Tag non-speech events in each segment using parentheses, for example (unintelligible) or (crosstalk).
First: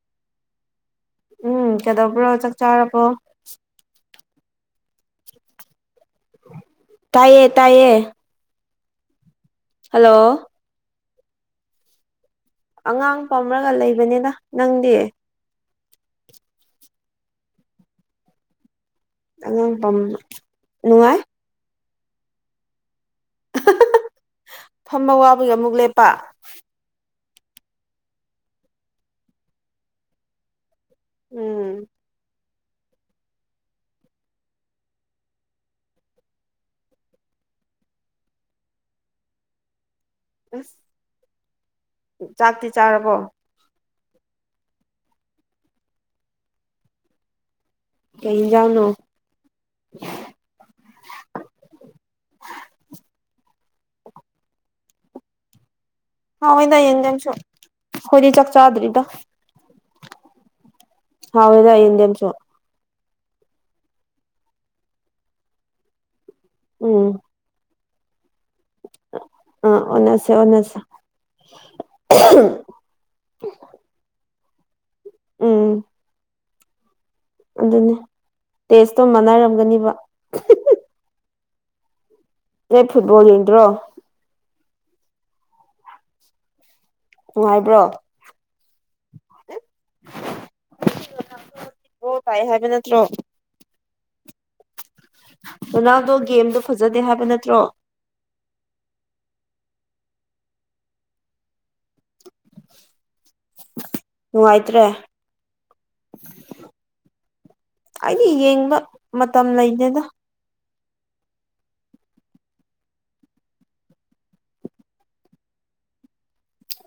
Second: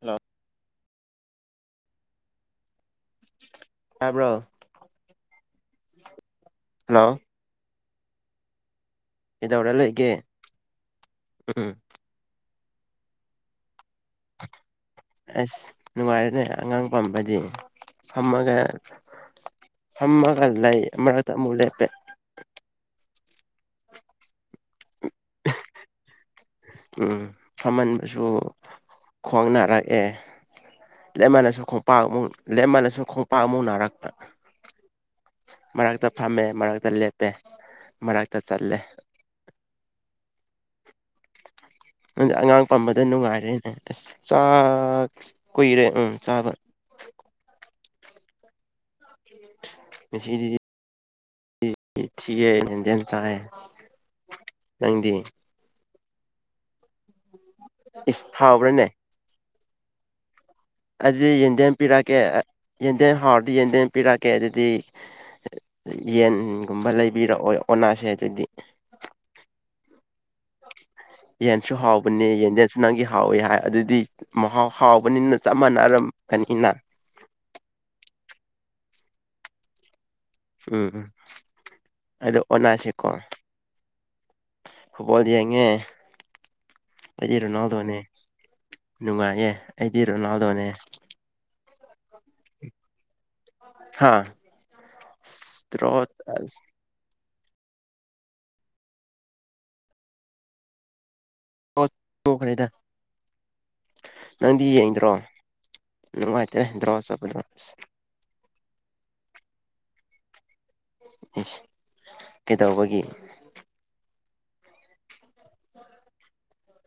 hello ꯎꯝ ꯀꯦꯗꯕ꯭ꯔꯣ ꯆꯥꯛ ꯆꯥꯔꯔꯕꯣ ꯈꯕ꯭ꯔꯣ ꯇꯌꯦ ꯇꯥꯏꯌꯦ ꯀꯩꯗꯧꯔ ꯂꯩꯒꯦ ꯍꯜꯂꯣ ꯎꯝ ꯑꯉꯥꯡ ꯄꯝꯔꯒ ꯂꯩꯕꯅꯤꯅ ꯅꯪꯗꯤ ꯅꯨꯡꯉꯥꯏꯔꯅꯦ ꯑꯉꯥꯡ ꯄꯝꯕꯗꯤ ꯐꯝꯃꯒ ꯑꯉꯥꯡ ꯄꯝ ꯑꯃꯒ ꯂꯩꯏ ꯃ ꯅꯨꯡꯉꯥꯏ ꯃ ꯂꯩꯦ ꯄꯦ ꯐꯝꯕꯋꯥꯕꯒꯤ ꯑꯃꯨꯛ ꯂꯦꯞꯄ ꯐꯝꯍꯟꯕꯁꯨ ꯈꯣꯡꯅꯔꯛꯑꯦ ꯂꯃꯜꯂꯁꯨ ꯎꯝ ꯈꯣꯡꯄꯥꯛꯨ ꯂꯃꯜꯅꯁꯨ ꯈꯣꯡꯄꯥꯛ ꯑꯃꯨꯛ ꯅꯥꯔꯛꯇ ꯃꯔꯛꯇꯥ ꯐꯝꯃꯦ ꯃꯔꯛꯇꯥ ꯂꯦꯞꯄꯦ ꯃꯔꯛꯇ ꯆꯜꯂꯦ (unintelligible) ꯑꯉꯥꯡ ꯆꯥꯛꯇꯤ ꯄꯝꯕꯗ ꯆꯥꯔꯕꯣ ꯅꯨꯡꯉꯥꯏꯔꯦꯅꯦ ꯑꯁ ꯆꯥꯛ ꯀꯨꯏꯔꯦ ꯎꯝ ꯆꯥꯕ ꯀꯩꯖꯎꯅꯣ ꯉꯁꯤꯗꯤꯗꯤ ꯊꯤꯌꯦꯦꯦꯟꯗꯦꯟ ꯆꯥꯏꯦ ꯀꯪꯗꯤ ꯍꯥꯎ ꯍꯣꯏꯗ ꯌꯦꯡꯁꯨ ꯏꯁ ꯑꯩꯣꯏꯗꯤ ꯆꯥꯛ ꯍꯥꯎꯕ꯭ꯔꯅꯦ ꯆꯥꯗꯔꯤꯗ ꯑꯗꯨꯗꯤ ꯍꯥꯎꯋꯦꯗ ꯌꯦꯟꯗꯦꯝꯦꯝ ꯄꯤꯔꯛꯑꯀꯦ ꯌꯦꯟꯗꯦꯝꯁꯨ ꯌꯦꯟꯗꯦꯝ ꯍꯥꯎꯔꯗꯤ ꯌꯦꯟꯗꯦꯝ ꯄꯤꯔꯛꯀꯦ ꯑꯗꯨꯗꯤ ꯌꯦꯟꯒꯨꯝꯕ ꯎꯝ ꯂꯩꯕꯤꯔꯛꯑꯣ ꯑꯣꯁꯦ ꯑꯗꯨꯗꯤ ꯑ ꯑꯣ ꯌꯦꯟꯁꯨ ꯍꯥꯎꯕꯅꯦ ꯌꯦꯟ ꯌꯦꯟꯁꯨ ꯅꯪꯗꯤ ꯍꯥꯎꯋꯤ ꯍꯥꯏ ꯑꯗꯨꯗꯤ ꯃꯍꯥꯎ ꯍꯥꯎꯕꯅꯤꯅ ꯆꯞ ꯎꯝ ꯃꯥꯟꯅꯔꯝꯒꯅꯤꯅ ꯑꯗꯨꯅꯦ ꯇꯦꯁꯇꯣ ꯃꯥꯟꯅꯔꯝꯒꯅꯤꯕ ꯎꯝ ꯎꯃ ꯇꯦ ꯐꯨꯠꯕꯣꯜ ꯌꯦꯟ꯭ꯔꯣ ꯐꯨꯠꯕꯣꯜ ꯌꯦꯡꯉꯦ ꯑꯩꯗꯤ ꯅꯨꯡꯉꯥꯏꯕ꯭ꯔꯣ ꯔꯣꯅꯥꯜꯗꯣꯅꯦ ꯅꯨꯡꯉꯥꯏꯌꯦꯦ ꯑꯩꯗꯤ ꯔꯣꯅꯥꯜꯗꯣꯅꯦ ꯑꯣ ꯇꯥꯏ ꯍꯥꯏꯕ ꯅꯠꯇ꯭ꯔꯣ ꯍꯥꯥ ꯔꯣꯅꯥꯜꯗꯣ ꯒꯦꯝꯗꯣ ꯐꯖꯗꯦ ꯍꯥꯏꯕ ꯅꯠꯇ꯭ꯔꯣ ꯈ꯭ꯔꯦꯗ ꯅꯪꯗꯤ ꯅꯨꯡꯉꯥꯏꯇ꯭ꯔꯦ ꯌꯦꯡꯗ꯭ꯔꯣ ꯅꯨꯡꯉꯥꯏꯇ꯭ꯔꯦ ꯗ꯭ꯔꯣ ꯆꯠꯄꯗꯣ ꯑꯁ ꯑꯩꯗꯤ ꯌꯦꯡꯕ ꯃꯇꯝ ꯂꯩꯅꯤꯗ ꯑꯦ ꯀꯩꯗꯧꯕꯒꯤ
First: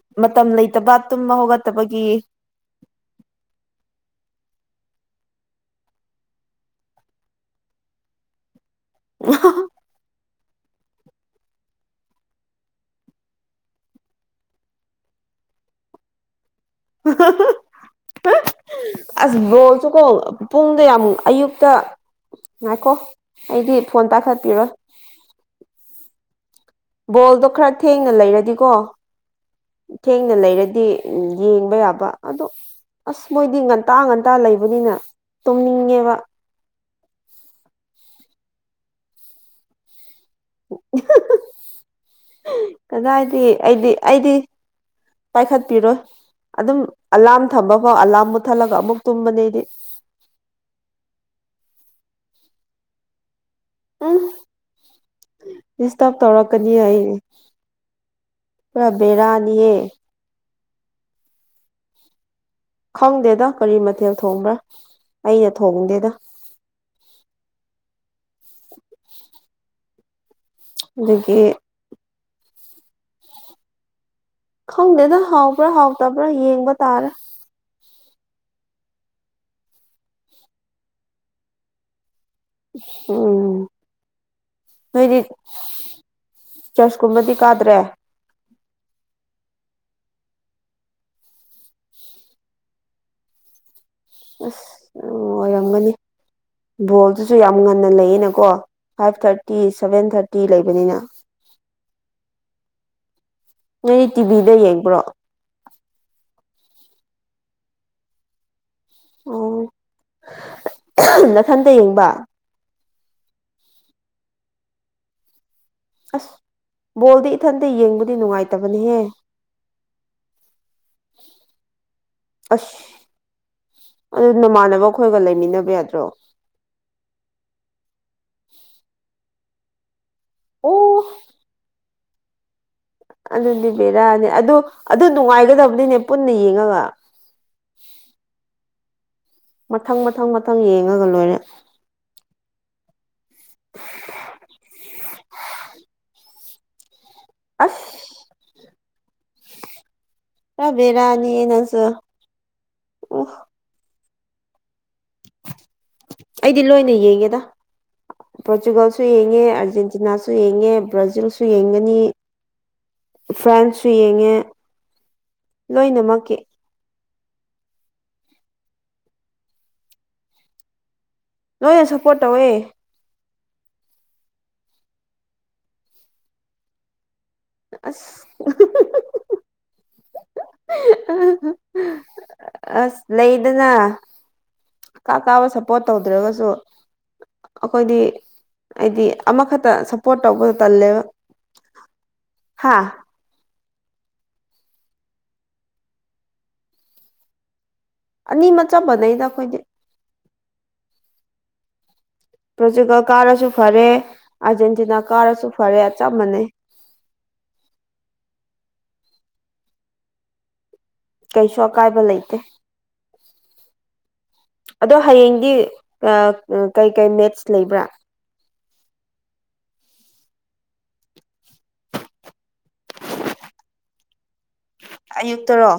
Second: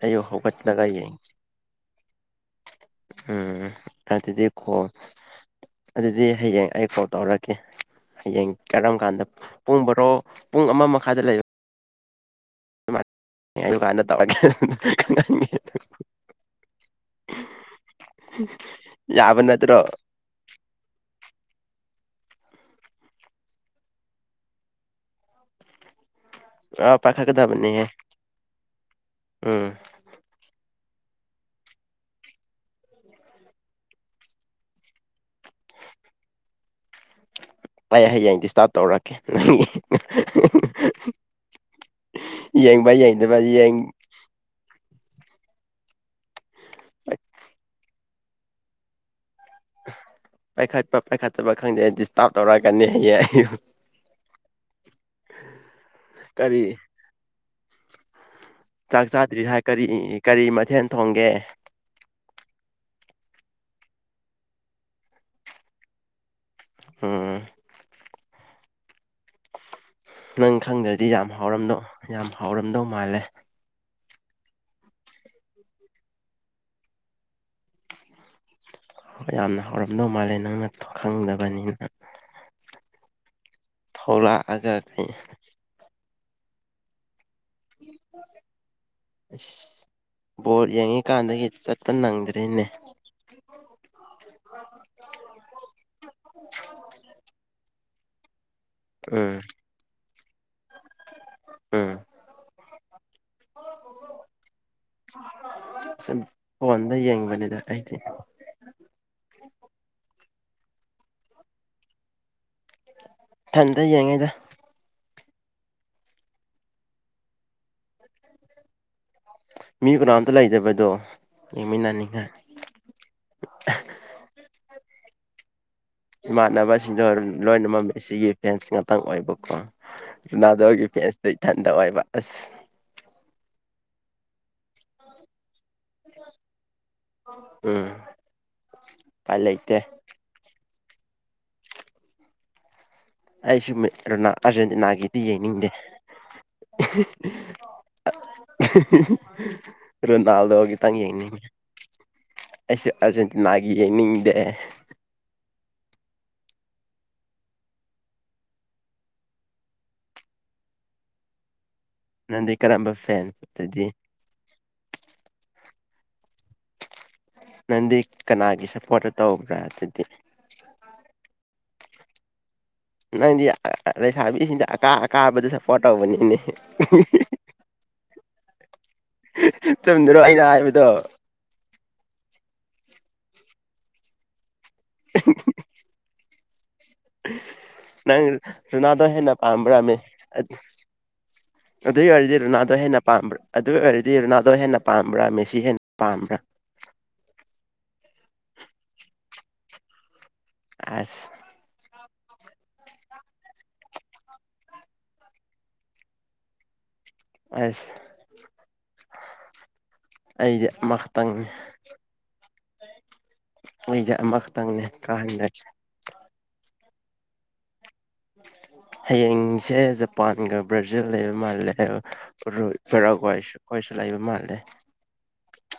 ꯑꯌꯨꯛ ꯃꯇꯝ ꯍꯧꯒꯠꯂꯒ ꯂꯩꯇꯕ ꯌꯦꯡ ꯇꯨꯝꯕ ꯍꯧꯒꯠꯇꯕꯒꯤ ꯗꯤ ꯈꯣ ꯑꯗꯨꯗꯤ ꯍꯌꯦꯡ ꯑꯩ ꯀꯣꯜ ꯇꯧꯔꯛꯀꯦ ꯍꯌꯦꯡ ꯀꯔꯝ ꯀꯥꯟꯗ ꯄꯨꯡ ꯕꯔꯣ ꯄꯨꯡ ꯑꯃ ꯃꯈꯥꯗ ꯂꯩꯕ (unintelligible) (unintelligible) ꯎꯝ ꯑꯁ ꯕꯣꯜꯁꯨꯀꯣ ꯄꯨꯡꯗ ꯌꯥꯝꯨ ꯑꯌꯨꯛ ꯑꯛꯇ ꯉꯥꯏꯈꯣ ꯑꯩꯗꯤ ꯐꯣꯟ ꯇꯥꯈꯠꯄꯤꯔꯣ ꯑ ꯕꯣꯜꯗꯣ ꯈꯔ ꯄꯥꯏꯈꯠꯀꯗꯕꯅꯦꯍꯦ ꯊꯦꯡꯅ ꯂꯩꯔꯗꯤꯀꯣ ꯎꯝ ꯊꯦꯡꯅ ꯂꯩꯔꯗꯤ ꯎꯝ ꯌꯦꯡꯕ ꯌꯥꯕ ꯑꯗꯣ ꯑꯁ ꯃꯣꯏꯗꯤ ꯉꯟꯇꯥ ꯉꯟꯇꯥ ꯂꯩꯕꯅꯤꯅ ꯇꯣꯡꯅꯤꯡꯉꯦꯕ ꯑꯩ ꯍꯌꯦꯡ ꯗꯤꯁꯇꯥꯔꯕ ꯇꯧꯔꯛꯀꯦ ꯅꯪꯒꯤ ꯌꯦꯡꯕ ꯌꯦꯡꯗꯕ ꯀꯗꯥꯏꯗꯤ ꯌꯦꯡ ꯑꯩꯗꯤ ꯑꯩꯗꯤ ꯄꯥꯏꯈꯠꯄꯤꯔꯣꯏ ꯑꯗꯨꯝ ꯑꯂꯥꯔꯝ ꯊꯝꯕ ꯐꯥꯎ ꯑꯂꯥꯔꯝ ꯃꯨꯠꯊꯠꯂꯒ ꯑꯃꯨꯛ ꯇꯨꯝꯕꯅꯤ ꯄꯥꯏꯈꯠꯄ ꯄꯥꯏꯈꯠꯇꯕ ꯈꯪꯗꯦ ꯗꯤꯁꯇꯥꯔꯕ ꯇꯧꯔꯛꯑꯀꯅꯤ ꯍꯌꯦ ꯑꯩ ꯎꯝ ꯁꯇꯞ ꯀꯔꯤ ꯇꯧꯔꯛꯀꯅꯤ ꯑꯩ ꯄꯨꯔꯥ ꯆꯥꯛ ꯆꯥꯗ꯭ꯔꯤ ꯍꯥꯏ ꯕꯦꯔꯥꯅꯤꯍꯦ ꯀꯔꯤ ꯀꯔꯤ ꯃꯊꯦꯜ ꯊꯣꯡꯒꯦ ꯈꯪꯗꯦꯗ ꯀꯔꯤ ꯃꯊꯦꯜ ꯊꯣꯡꯕ꯭ꯔꯥ ꯑꯩꯅ ꯊꯣꯡꯗꯦꯗ ꯎꯝ ꯅꯪ ꯈꯪꯗ꯭ꯔꯗꯤ ꯌꯥꯝ ꯑꯗꯨꯒꯤ ꯍꯥꯎꯔꯝꯗꯧ ꯌꯥꯝ ꯍꯥꯎꯔꯝꯗꯧ ꯃꯥꯜꯂꯦ ꯈꯪꯗꯦꯗ ꯍꯥꯎꯕ꯭ꯔꯥ ꯍꯥꯎꯇꯕ꯭ꯔꯥ ꯌꯦꯡꯕ ꯇꯥꯔꯦ ꯌꯥꯝꯅ ꯍꯧꯔꯝꯗꯧ ꯃꯥꯜꯂꯦ ꯅꯪꯅ ꯈꯪꯗꯕꯅꯤꯅ ꯎꯝ ꯊꯣꯛꯂꯛꯑꯒ ꯀꯩ ꯐꯗꯤ ꯆꯁ ꯀꯨꯝꯕꯗꯤ ꯀꯥꯗ꯭ꯔꯦ ꯑꯁ ꯕꯣꯔꯠ ꯌꯦꯡꯉꯤꯀꯥꯟꯗꯒꯤ ꯆꯠꯄ ꯅꯪꯗ꯭ꯔꯔꯤꯅꯦ ꯑꯁ ꯑꯣꯏꯔꯝꯒꯅꯤ ꯕꯣꯜꯗꯨꯁꯨ ꯌꯥꯝ ꯉꯟꯅ ꯂꯩꯌꯦꯅꯀꯣ five um thirty seven thirty ꯂꯩꯕꯅꯤꯅ ꯎꯝ ꯅꯣꯏꯗꯤ ꯇꯤꯚꯤꯗ ꯌꯦꯡꯕ꯭ꯔꯣ ꯋꯥꯗ ꯌꯦꯡꯕꯅꯤꯗ ꯑꯥꯏꯗꯤ ꯑꯣ ꯅꯈꯟꯇ ꯌꯦꯡꯕ ꯊꯟꯗ ꯌꯦꯡꯉꯩꯗ ꯑꯁ ꯕꯣꯜꯗꯤ ꯏꯊꯟꯇ ꯌꯦꯡꯕꯗꯤ ꯅꯨꯡꯉꯥꯏꯇꯕꯅꯤꯍꯦ ꯃꯤ ꯀꯅꯥꯣꯝꯇ ꯂꯩꯖꯕꯗꯣ ꯌꯦꯡꯃꯤꯟꯅꯅꯤꯡꯉꯥꯏ ꯑꯁ ꯑꯗꯨ ꯑꯩꯈꯣꯏꯒ ꯂꯩꯃꯤꯟꯅꯕ ꯌꯥꯗꯦ ꯏꯃꯥꯟꯅꯕꯁꯤꯡꯗꯣ ꯂꯣꯏꯅꯃꯛꯝꯃꯦ ꯁꯤꯒꯤ ꯐꯦꯟꯁ ꯉꯥꯛꯇꯪ ꯑꯣꯏꯕꯀꯣ ꯑꯣ ꯔꯣꯅꯥꯗꯣꯒꯤ ꯄꯦꯟꯁꯇ ꯏ ꯊꯟꯊꯋꯥꯏꯕ ꯑꯁ ꯑꯗꯨꯅꯦ ꯕꯦꯔꯥꯅꯤ ꯑꯗꯨ ꯑꯗꯨ ꯅꯨꯡꯉꯥꯏꯒꯗꯕ ꯑꯗꯨꯏꯅꯦ ꯄꯨꯟꯅ ꯌꯦꯡꯉꯒ ꯎꯝ ꯎꯄꯥꯏ ꯂꯩꯇꯦ ꯃꯊꯪ ꯃꯊꯪ ꯃꯊꯪ ꯌꯦꯡꯉꯒ ꯂꯣꯏꯔꯦ ꯑꯩꯁꯨꯣꯅꯥ ꯑꯥꯔꯖꯦꯟꯇꯤꯅꯥꯒꯤꯗꯤ ꯌꯦꯡꯅꯤꯡꯗꯦ ꯑꯁ (unintelligible) ꯔꯣꯅꯥꯜꯗꯣ ꯈꯔ ꯈꯤꯇꯪ ꯕꯦꯔꯥꯅꯤꯌꯦ ꯌꯦꯡꯅꯤꯡꯉ ꯅꯪꯁꯨ ꯑꯩꯁꯦ ꯎ ꯑꯥꯔꯖꯦꯟꯇꯤꯅꯥꯒꯤ ꯌꯦꯡꯅꯤꯡ ꯑꯦꯦ ꯑꯩꯗꯤ ꯂꯣꯏꯅ ꯌꯦꯡꯉꯦꯗ ꯄꯣꯔꯆꯨꯒꯜꯁꯨ ꯌꯦꯡꯉꯦ ꯑꯔꯖꯦꯟꯇꯤꯅꯥꯁꯨ ꯌꯦꯡꯉꯦ ꯕ꯭ꯔꯥꯖꯤꯜꯁꯨ ꯌꯦꯡꯉꯦ ꯅꯪꯗꯤ ꯀꯔꯝꯕ ꯐꯦꯟ ꯑꯗꯨꯗꯤ ꯐ꯭ꯔꯦꯟꯁꯨ ꯌꯦꯡꯉꯦ ꯂꯣꯏꯅꯃꯛꯀꯤ ꯅꯪꯗꯤ ꯀꯅꯥꯒꯤ ꯁꯞꯄꯣꯔꯠꯇ ꯇꯧꯕ꯭ꯔꯥ ꯑꯗꯨꯗꯤ ꯂꯣꯏꯅ ꯁꯞꯄꯣꯔꯠ ꯇꯧꯋꯦ ꯅꯪꯗꯤ ꯂꯩꯁꯥꯕꯤꯁꯤꯡꯗ ꯑꯀꯥ ꯑꯀꯥꯕꯗ ꯁꯞꯄꯣꯔꯠ ꯇꯧꯕꯅꯤꯅꯦ ꯑꯁ ꯇꯟꯗꯔ‍‍ꯥ ꯑꯩ ꯑꯁ ꯂꯩꯗꯅ ꯀꯥ ꯀꯥꯕ ꯁꯞꯄꯣꯔꯠ ꯇꯧꯗ꯭ꯔꯒꯁꯨ ꯑꯩꯈꯣꯏꯗꯤ ꯅꯪ ꯔꯣꯅꯥꯜꯗꯣ ꯍꯥꯏꯗꯤ ꯍꯦꯟꯅ ꯑꯃꯈꯛꯇ ꯁꯞꯄꯣꯔꯠ ꯇꯧꯕꯗ ꯇꯜꯂꯦꯕ ꯑꯗꯨꯏ ꯑꯣꯏꯔꯗꯤ ꯔꯨꯅꯥꯗꯣ ꯍꯥ ꯍꯦꯟꯅ ꯄꯥꯝꯕ꯭ꯔꯥ ꯑꯗꯨ ꯑꯣꯏ ꯑꯣꯏꯔꯗꯤ ꯔꯣꯅꯥꯜꯗꯣ ꯍꯦꯟꯅ ꯄꯥꯝꯕ꯭ꯔꯥ ꯃꯦꯁꯤ ꯍꯦꯟꯅ ꯄꯥꯝꯕ꯭ꯔꯥ ꯑꯅꯤꯃ ꯆꯥꯄꯗꯩꯗ ꯑꯩꯈꯣꯏꯗꯤ ꯑꯁ ꯄ꯭ꯔꯣꯔꯆꯨꯒꯜ ꯀꯥꯔꯁꯨ ꯐꯔꯦ ꯑꯥꯔꯖꯦꯟꯇꯤꯅꯥ ꯀꯥꯔꯁꯨ ꯐꯔꯦ ꯑꯆꯝꯕꯅꯩ ꯑꯁꯦ ꯑꯩꯗ ꯀꯩꯁꯨ ꯑꯀꯥꯏꯕ ꯂꯩꯇꯦ ꯂꯩꯖꯥꯛ ꯃꯈꯇꯪꯅꯦ ꯑꯗꯣ ꯀꯅꯦ ꯍꯌꯦꯡꯗꯤ ꯀꯩꯀꯩ ꯃꯦꯠꯁ ꯂꯩꯕ꯭ꯔꯥ ꯍꯌꯦꯡꯁꯦ ꯖꯄꯥꯟꯒ ꯕ꯭ꯔꯥꯖꯤꯜ ꯂꯩꯕ ꯃꯥ ꯁꯨ ꯂꯩꯕ ꯃꯥꯜꯂꯦ ꯑꯌꯨꯛꯇꯔꯣ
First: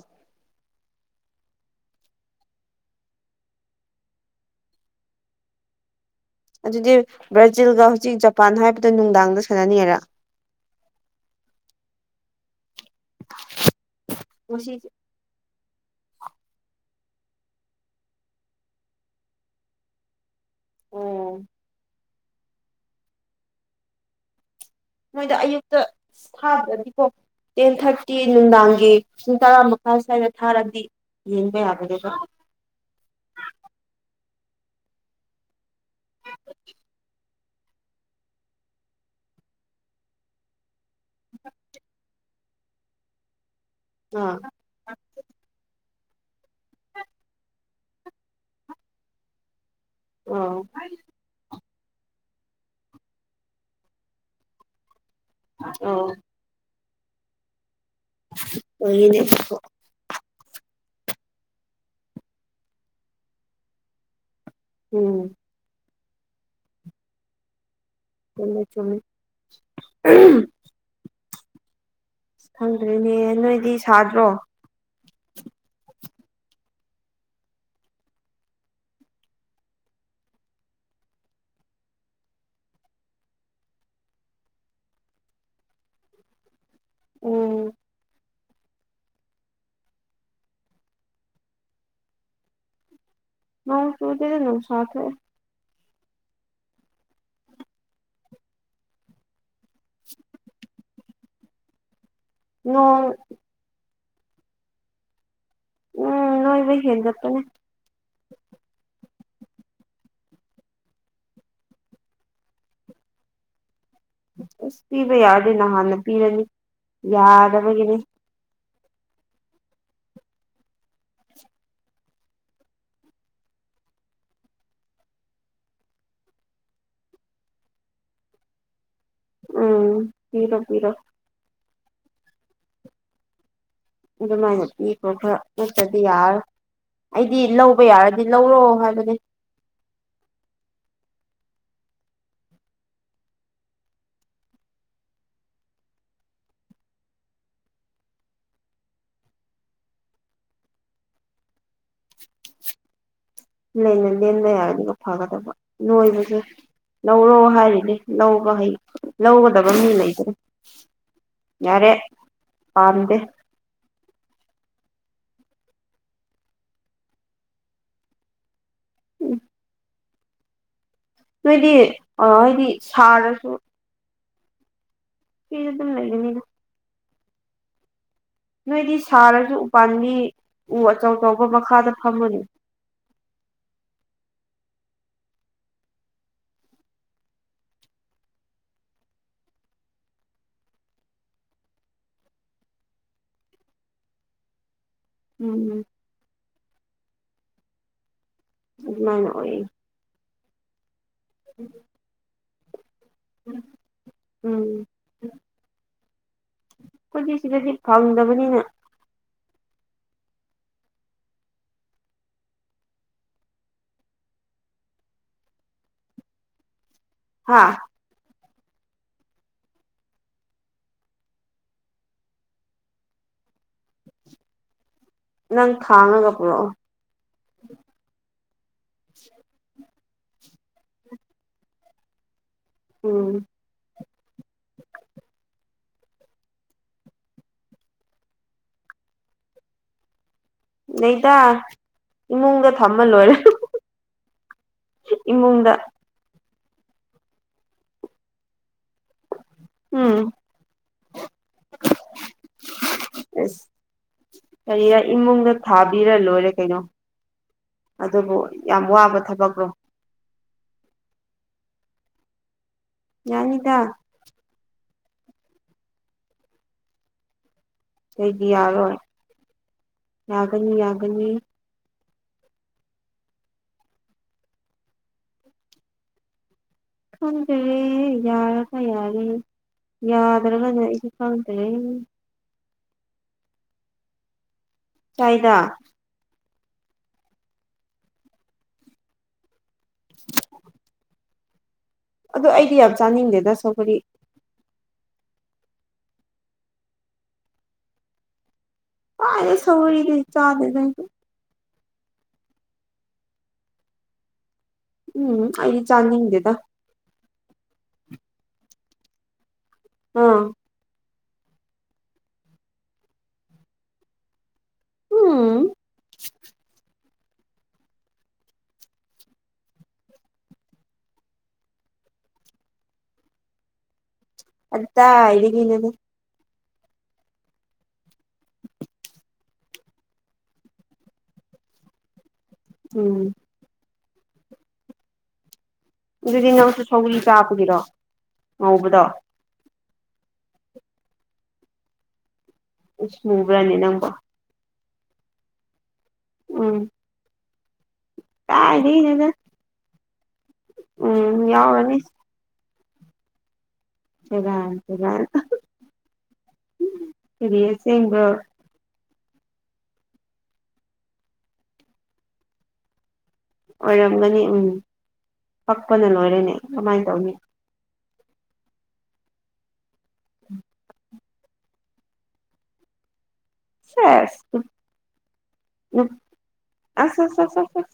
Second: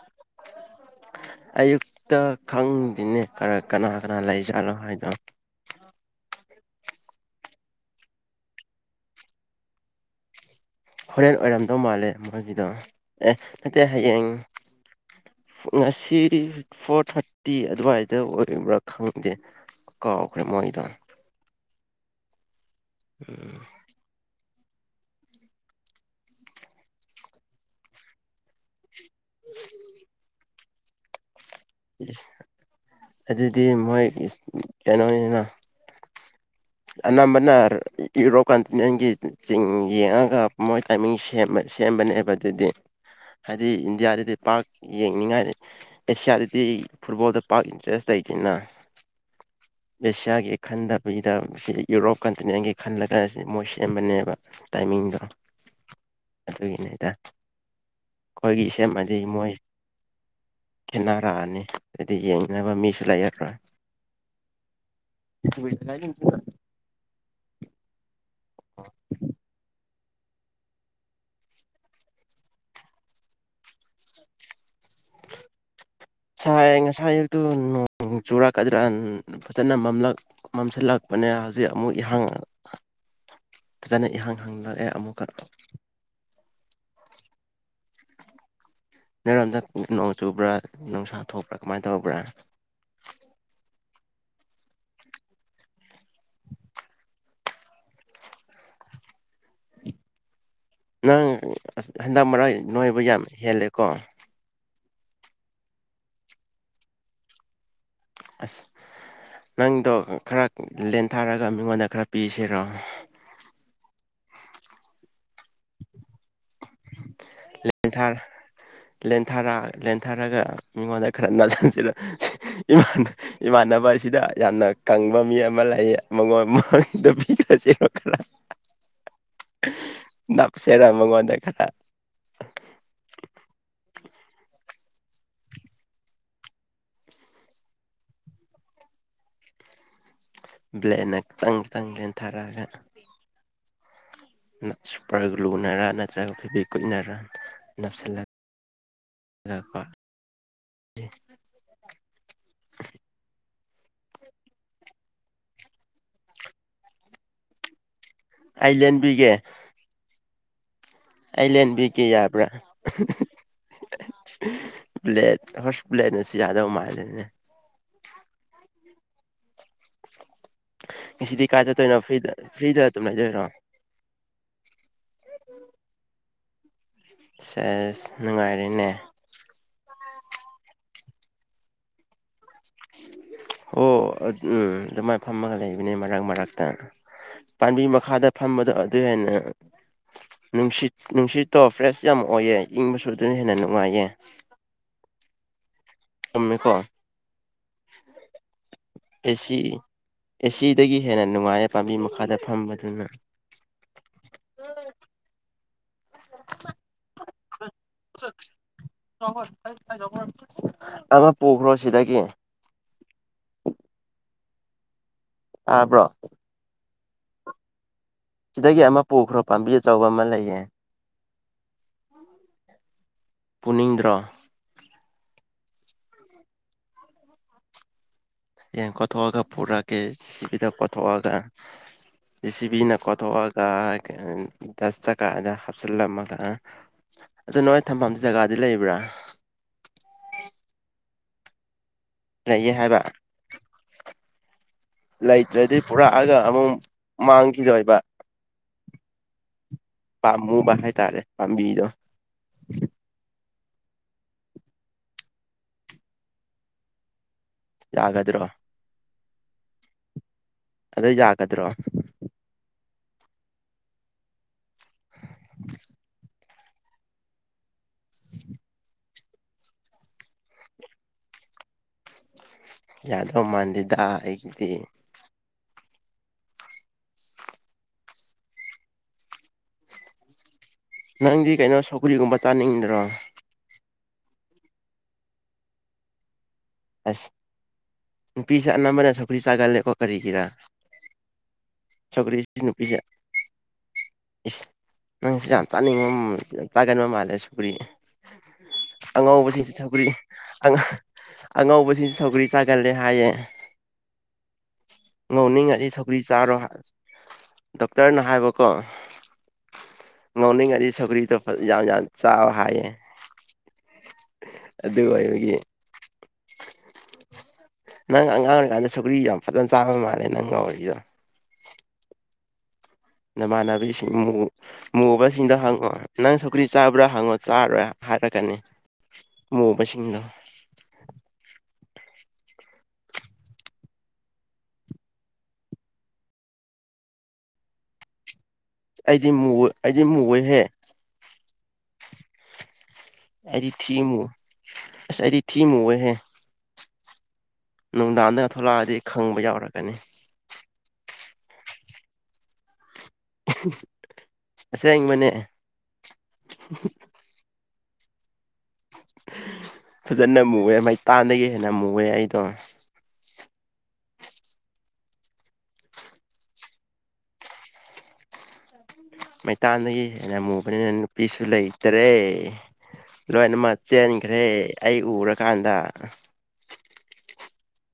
ꯑꯌꯨꯛꯇ ꯈꯪꯗꯦꯅꯦ ꯀꯅꯥ ꯀꯅꯥ ꯂꯩꯖꯥꯠꯅꯣ ꯍꯥꯏꯗꯣ ꯑꯗꯨꯗꯤ ꯕ꯭ꯔꯥꯖꯤꯜꯒ ꯍꯧꯖꯤꯛ ꯖꯄꯥꯟ ꯍꯥꯏꯕꯗꯣ ꯅꯨꯡꯗꯥꯡꯗ ꯁꯥꯟꯅꯅꯤꯉꯥꯏꯔꯥ ꯍꯣꯔꯦꯟ ꯑꯣꯏꯔꯝꯗꯧ ꯃꯥꯜꯂꯦ ꯃꯣꯏꯒꯤꯗꯣ ꯑꯦ ꯅꯠꯇꯦ ꯍꯌꯦꯡ ꯉꯁꯤ ꯉꯁꯤꯗꯤ ꯐꯣꯔ ꯊꯥꯔꯇꯤ ꯑꯗꯨꯋꯥꯏꯗ ꯑꯣꯏꯔꯤꯕ꯭ꯔꯥ ꯈꯪꯗꯦ ꯀꯥꯎ ꯃꯣꯏꯗ ꯑꯣ ꯎꯝ ꯃꯣꯏꯗ ꯑꯌꯨꯛꯇ ꯊꯥꯗ꯭ꯔꯗꯤꯀꯣ ꯇꯦꯟ ꯊꯥꯔꯇꯤ ꯅꯨꯡꯗꯥꯡꯒꯤ ꯄꯨꯡ ꯇꯔꯥ ꯃꯈꯥꯏ ꯁ꯭ꯋꯥꯏꯗ ꯊꯥꯔꯗꯤ ꯌꯦꯡꯕ ꯌꯥꯕꯅꯦꯕ ꯑꯗꯨꯗꯤ ꯃꯣꯏꯒꯤ ꯀꯩꯅꯣꯅꯤꯅ ꯅ ꯌꯨꯔꯣꯞ ꯀꯟꯇꯤꯅꯦꯟꯒꯤ ꯆꯤꯡ ꯌꯦꯡꯉꯒ ꯃꯣꯏ ꯇꯥꯏꯃꯤꯡ ꯁꯦꯝꯕ ꯁꯦꯝꯕꯅꯦꯕ ꯑꯗꯨꯗꯤ ꯍꯥꯏꯗꯤ ꯏꯟꯗꯤꯌꯥꯗꯗꯤ ꯑꯥ ꯄꯥꯛ ꯌꯦꯡꯅꯤꯡꯉꯥꯏ ꯑꯦꯁꯤꯌꯥꯗꯗꯤ ꯐꯨꯠꯕꯣꯜꯗ ꯄꯥꯛ ꯇꯦꯁ ꯂꯩꯇꯅ ꯑꯦꯁꯤꯌꯥꯒꯤ ꯑꯥ ꯈꯟꯗꯕ ꯁꯤ ꯌꯨꯔꯣꯞ ꯀꯟꯇꯤꯅꯦꯟꯒꯤ ꯈꯜꯂꯒꯥꯟ ꯁꯤ ꯃꯣꯏ ꯁꯦꯝꯕꯅꯦꯕ ꯇꯥꯏꯃꯤꯡꯗꯣ ꯑꯣ ꯀꯒꯤꯗ ꯑꯩꯈꯣꯏꯒꯤ ꯁꯦꯝꯃꯗꯤ ꯑꯣꯏꯌꯦꯅꯦ ꯃꯣꯏ ꯑꯗꯨꯁꯨ ꯈꯦꯠꯅꯔꯛꯑꯅꯤ ꯑꯗꯨꯗꯤ ꯌꯦꯡꯅꯕ ꯃꯤꯁꯨ ꯂꯩꯔꯔꯣꯏ ꯎꯝ ꯒ (unintelligible) ꯆꯨꯝꯃꯤ ꯆꯃꯤ ꯈꯪꯗ꯭ꯔꯤꯅꯦ ꯅꯣꯏꯗꯤ ꯁꯥꯗ꯭ꯔꯣ ꯁꯥꯏ ꯉꯁꯥꯏ ꯑꯌꯨꯛꯇꯨ ꯅꯣꯡ ꯆꯨꯔꯛꯀꯗ꯭ꯔꯥ ꯐꯖꯅꯂ ꯃꯝꯁꯤꯜꯂꯛ ꯆꯠꯄꯅꯦ ꯍꯧꯖꯤꯛ ꯑꯃꯨꯛ ꯏꯍꯥꯡ ꯐꯖꯅ ꯏꯍꯥꯡ ꯍꯥꯡꯗ ꯑꯦ ꯑꯃꯨꯛ ꯎꯝ ꯅꯣꯏꯔꯣꯝꯗ ꯅꯣꯡ ꯆꯨꯕ꯭ꯔꯥ ꯅꯨꯡꯁꯥ ꯊꯣꯛꯄ꯭ꯔꯥ ꯀꯃꯥꯏꯅ ꯇꯧꯕ꯭ꯔꯥ ꯅꯣꯡ ꯆꯨꯗꯦꯗ ꯅꯨꯡꯁꯥ ꯊꯣꯑꯦ ꯅꯪ ꯍꯟꯗꯛ ꯃꯔꯛ ꯅꯣꯏꯕ ꯅꯣꯡ ꯌꯥꯝ ꯍꯦꯜꯂꯦꯀꯣ ꯎꯝ ꯅꯣꯏꯕ ꯍꯦꯟꯒꯠꯄꯅꯦ ꯑꯁ ꯅꯪꯗꯣ ꯈꯔ ꯂꯦꯟꯊꯥꯔꯒ ꯃꯤꯉꯣꯟꯗ ꯈꯔ ꯄꯤꯁꯦꯔꯣ ꯑꯁ ꯄꯤꯕ ꯌꯥꯔꯗꯤ ꯅꯍꯥꯟꯅ ꯄꯤꯔꯅꯤ ꯌꯥꯗꯕꯒꯤꯅꯦ ꯂꯦꯟꯊꯔꯒ ꯃꯤꯉꯣꯟꯗ ꯈꯔ ꯅꯜꯁꯤꯟꯁꯤꯔꯣ ꯏꯃꯥꯟꯅꯕ ꯁꯤꯗ ꯌꯥꯝꯅ ꯀꯪꯕ ꯃꯤ ꯑꯃ ꯂꯩ ꯃꯉꯣꯟ ꯄꯤꯒ꯭ꯔꯖꯤꯔꯣ ꯈꯔ ꯎꯝ ꯄꯤꯔꯣ ꯅꯞꯁꯦꯔꯥ ꯄꯤꯔꯣ ꯃꯉꯣꯟꯗ ꯈꯔ ꯑꯗꯨꯃꯥꯏꯅ ꯄꯤꯈꯣ ꯈꯔ ꯅꯠꯇ꯭ꯔꯗꯤ ꯌꯥꯔꯔꯣꯢ ꯑꯩꯗꯤ ꯂꯧꯕ ꯌꯥꯔꯗꯤ ꯂꯧꯔꯣ ꯍꯥꯏꯕꯅꯦ ꯕ꯭ꯂꯦꯠꯅ ꯈꯤꯇꯪ ꯈꯤꯇꯪ ꯂꯦꯟꯊꯔꯛꯑꯒ ꯁꯨꯄꯔ ꯒ꯭ꯂꯨꯅꯔꯥ ꯅꯠꯇ꯭ꯔꯒ ꯐꯤꯕꯤ ꯀꯨꯏꯅꯔ ꯅꯞꯁꯤꯜꯂꯒ ꯑꯗꯨꯒꯀꯣ (inaudible) ꯂꯩꯅ ꯂꯦꯟꯕ ꯌꯥꯒꯅꯤꯒ ꯐꯒꯗꯕ ꯅꯣꯏꯕꯁꯨ ꯂꯧꯔꯣ ꯍꯥꯏꯔꯤꯅꯦ ꯂꯧꯕ ꯍꯩ ꯑꯩ ꯂꯦꯟꯕꯤꯒꯦ ꯂꯧꯒꯗꯕ ꯃꯤ ꯂꯩꯇ꯭ꯔꯦ ꯑꯩ ꯌꯥꯔꯦ ꯂꯦꯟꯕꯤꯒꯦ ꯌꯥꯕ꯭ꯔꯥ ꯄꯥꯝꯗꯦ ꯕ꯭ꯂꯦꯠ ꯍꯣꯏ ꯕ꯭ꯂꯦꯠꯅꯁꯨ ꯌꯥꯥꯗꯧ ꯃꯥꯂꯦꯅꯦ ꯎꯝ ꯉꯁꯤꯗꯤ ꯀꯥꯏ ꯅꯣꯏꯗꯤ ꯆꯠꯇꯣꯏꯅꯣ ꯐ꯭ꯔꯤꯗ ꯑ ꯍꯥꯏꯗꯤ ꯐ꯭ꯔꯤꯗ ꯑꯗꯨꯝ ꯍꯥꯏꯗꯣꯏꯔꯣ ꯁꯥꯔꯁꯨ ꯐ꯭ꯔꯤꯗ ꯑꯗꯨꯝ ꯂꯩꯒꯅꯤꯗ ꯁꯦꯁ ꯅꯨꯡꯉꯥꯏꯔꯦꯅꯦ ꯅꯣꯏꯗꯤ ꯁꯥꯔꯁꯨ ꯎꯄꯥꯥꯟꯒꯤ ꯎ ꯑꯆꯧ ꯆꯧꯕ ꯃꯈꯥꯗ ꯐꯝꯃꯅꯤ (inaudible) ꯑꯣ ꯎꯝ ꯑꯗꯨꯃꯥꯏꯅ ꯐꯝꯃꯒ ꯂꯩꯕꯅꯦ ꯃꯔꯛ ꯃꯔꯛꯇ ꯄꯥꯝꯕꯤ ꯃꯈꯥꯗ ꯑꯝꯕꯗ ꯑꯗꯨꯅ ꯅꯨꯡꯁꯤꯠ ꯅꯨꯡꯁꯤꯠꯇꯣ ꯐ꯭ꯔꯦꯁ ꯌꯥꯝ ꯑꯣꯏꯌꯦ ꯏꯪꯕꯁꯨ ꯑꯗꯨꯅ ꯍꯦꯟꯅ ꯅꯨꯡꯉꯥꯏꯌꯦ ꯎꯝ ꯎꯝ ꯀꯨꯝꯃꯦ ꯀꯣ ꯃꯥ ꯑꯣꯏ ꯑꯦꯁꯤꯗꯒꯤ ꯍꯦꯟꯅ ꯅꯨꯡꯉꯥꯏꯔ ꯄꯥꯝꯕꯤ ꯃꯈꯥꯗ ꯐꯝꯕꯗꯨꯅ ꯎꯝ ꯑꯩꯈꯣꯏꯒꯤ ꯁꯤꯗꯗꯤ ꯐꯪꯗꯕꯅꯤꯅ ꯑꯃꯥ ꯄꯨꯈ꯭ꯔꯣ ꯁꯤꯗꯗꯒꯤ ꯑꯥꯕ꯭ꯔꯣ ꯍꯥꯥ ꯁꯤꯗꯒꯤ ꯑꯃ ꯄꯨꯈ꯭ꯔꯣ ꯄꯥꯝꯕꯤ ꯑꯆꯧꯕ ꯑꯃ ꯂꯩꯌꯦ ꯄꯨꯅꯤꯡꯗ꯭ꯔꯣ ꯅꯪ ꯊꯥꯡꯉꯒꯥ ꯄꯨꯔꯣ ꯍꯌꯦꯡ ꯀꯣꯊꯣꯛꯑꯒ ꯄꯨꯔꯛꯀꯦ ꯁꯤꯕꯤꯗ ꯀꯣꯊꯣꯛꯑꯒ ꯖ‌ꯦ ꯁꯤ ꯕꯤꯅ ꯎꯝ ꯀꯣꯊꯣꯛꯑꯒ ꯗꯁꯇꯀꯗ ꯍꯥꯞꯆꯤꯜꯂꯝꯃꯒ ꯑꯗꯨ ꯅꯣꯏ ꯊꯝꯕꯝ ꯖꯒꯥꯗꯤ ꯂꯩꯕ꯭ꯔꯥ (inaudible) ꯅꯗꯥ ꯏꯃꯨꯡꯗ ꯂꯩꯌꯦ ꯍꯥꯏꯕ ꯊꯝꯃ ꯂꯣꯏꯔꯦ ꯏꯃꯨꯡꯗ ꯂꯩꯇ꯭ꯔꯗꯤ ꯄꯨꯔꯛꯑꯒ ꯑꯃꯨꯛ ꯃꯥꯡꯈꯤꯗꯣꯏꯕ ꯎꯝ ꯄꯥꯝꯃꯨꯕ ꯍꯥꯏꯇꯥꯔꯦ ꯄꯥꯝꯕꯤꯗꯣ ꯑꯁ ꯀꯔꯤꯔ ꯏꯃꯨꯡꯗ ꯊꯥꯕꯤꯔ ꯂꯣꯏꯔꯦ ꯀꯩꯅꯣ ꯑꯗꯨꯕꯨ ꯌꯥꯒꯗ꯭ꯔꯣ ꯌꯥꯝ ꯋꯥꯕ ꯊꯕꯛ꯭ꯔꯣ ꯑꯗꯨ ꯌꯥꯒꯗ꯭ꯔꯣ ꯌꯥꯅꯤꯗ ꯀꯩꯗꯤ ꯌꯥꯔꯣꯏ ꯌꯥꯒꯅꯤ ꯌꯥꯒꯅꯤ ꯌꯥꯗꯧ ꯃꯥꯟꯟꯗꯦꯗ ꯑꯩꯒꯤꯗꯤ ꯈꯪꯗꯔꯦ ꯌꯥꯔꯒ ꯌꯥꯔꯦ ꯌꯥꯗ꯭ꯔꯒꯅꯥ ꯅꯪꯗꯤ ꯀꯩꯅꯣ ꯁꯧꯒꯨꯔꯤꯒꯨꯝꯕ ꯆꯥꯅꯤꯡꯗ꯭ꯔꯣ ꯇꯥꯏꯗꯥ ꯑꯁ ꯅꯨꯄꯤꯁꯦ ꯑꯅꯝꯕꯅ ꯁꯨꯈ꯭ꯔꯤ ꯁꯥꯥꯒꯜꯂꯦꯗ ꯀꯔꯤꯒꯤꯔꯥ ꯑꯗꯣ ꯁꯧꯒ꯭ꯔꯤꯁꯤ ꯑꯩꯗꯤ ꯌꯥꯝ ꯆꯥꯅꯤꯡꯗꯦꯗ ꯁꯧꯒꯔꯤ ꯅꯪ ꯁꯤ ꯌꯥꯝ ꯆꯥꯅꯤꯡꯕ ꯌꯥꯝ ꯆꯥꯒꯟꯕ ꯃꯥꯜꯂꯦ ꯁꯨꯀ꯭ꯔꯤ ꯀꯥꯏꯗꯩ ꯑꯉꯥꯎꯕꯁꯤꯡꯁꯤ ꯁꯧꯒꯔꯤ ꯁꯧꯒꯔꯤꯗꯤ ꯆꯥꯗꯦꯗ ꯑꯉꯥ ꯑꯩꯗꯤ ꯑꯉꯧꯕꯁꯤꯡ ꯁꯧꯒꯔꯤ ꯆꯥꯒꯜꯂꯦ ꯍꯥꯏꯌꯦ ꯎꯝ ꯑꯩꯗꯤ ꯉꯧꯅꯤꯡꯉꯗꯤ ꯁꯧꯒꯔꯤ ꯆꯥꯅꯤꯡꯗꯦꯗ ꯆꯥꯔꯣ ꯗꯣꯛꯇꯔꯅ ꯍꯥꯏꯕꯀꯣ ꯑꯥ ꯉꯧꯅꯤꯡꯉꯗꯤ ꯁꯧꯒ꯭ꯔꯤꯗꯣ ꯌꯥꯝ ꯌꯥꯝ ꯆꯥ ꯍꯥꯏꯌꯦ ꯑꯗꯨ ꯑꯣꯏꯕꯒꯤ ꯎꯝ ꯅꯪ ꯑꯉꯥꯡ ꯑꯣꯏꯔꯤꯀꯥꯟꯗ ꯁꯨꯀ꯭ꯔꯤ ꯌꯥꯝ ꯐꯖꯅ ꯆꯥꯕ ꯃꯥꯜꯂꯦ ꯅꯪ ꯉꯧꯔꯤꯗꯣ ꯅꯃꯥꯟꯅꯕꯤꯁꯤꯡ ꯃꯨꯕꯁꯤꯡꯗꯣ ꯍꯪꯉꯣ ꯀꯗꯥꯏꯗꯒꯤꯅꯣꯗ ꯅꯪ ꯁꯧ ꯒꯔꯤ ꯆꯥꯕ꯭ꯔꯥ ꯍꯪꯉꯣ ꯆꯥꯔꯣꯏ ꯍꯥꯏꯔꯛꯀꯅꯤ ꯃꯣꯕꯥꯁꯤꯡꯗꯣ ꯎꯝ ꯑꯗꯨꯗꯤ ꯅꯁꯨ ꯁꯒꯜ ꯆꯥꯕꯒꯤꯔꯣ ꯉꯧꯕꯗꯣ ꯑꯩꯗꯤ ꯃꯨꯣꯏ ꯃꯨꯌꯦꯍꯦ ꯎꯁ ꯃꯨꯕ꯭ꯔꯅꯤ ꯅꯪꯕ ꯑꯁ ꯑꯩꯗꯤ ꯊꯤ ꯃꯨꯌꯦꯍꯦ ꯎꯝ ꯅꯨꯡꯗꯥꯡꯗ ꯊꯣꯛꯂꯛꯑꯗꯤ ꯀꯥꯏꯗꯩꯅꯣꯗ ꯈꯪꯕ ꯌꯥꯎꯔꯛꯀꯅꯤ ꯎꯝ ꯌꯥꯎꯔꯅꯤ (unintelligible) ꯀꯔꯤ ꯑꯁꯦꯡꯕꯅꯦ ꯑꯁꯦꯡꯕꯔꯣ (unintelligible) ꯐꯖꯅ ꯃꯨꯑꯦ ꯃꯩ ꯇꯥꯟꯗꯒꯤ ꯍꯦꯟꯅ ꯃꯨꯑꯦ ꯑꯩꯗꯣ ꯑꯣꯏꯔꯝꯒꯅꯤ ꯎꯝ ꯄꯛꯄꯅ ꯂꯣꯏꯔꯅꯤ ꯀꯃꯥꯏꯅ ꯇꯧꯅꯤ ꯃꯩꯇꯥꯟꯗꯒꯤ ꯍꯦꯟꯅ ꯃꯨꯕꯅꯤꯅ ꯅꯨꯄꯤꯁꯨ ꯂꯩꯇꯔꯦ ꯂꯣꯏꯅꯃꯛ ꯆꯦꯟꯈ꯭ꯔꯦ ꯁꯦꯁ ꯑꯩ ꯎꯔꯀꯥꯟꯗ ꯑꯣ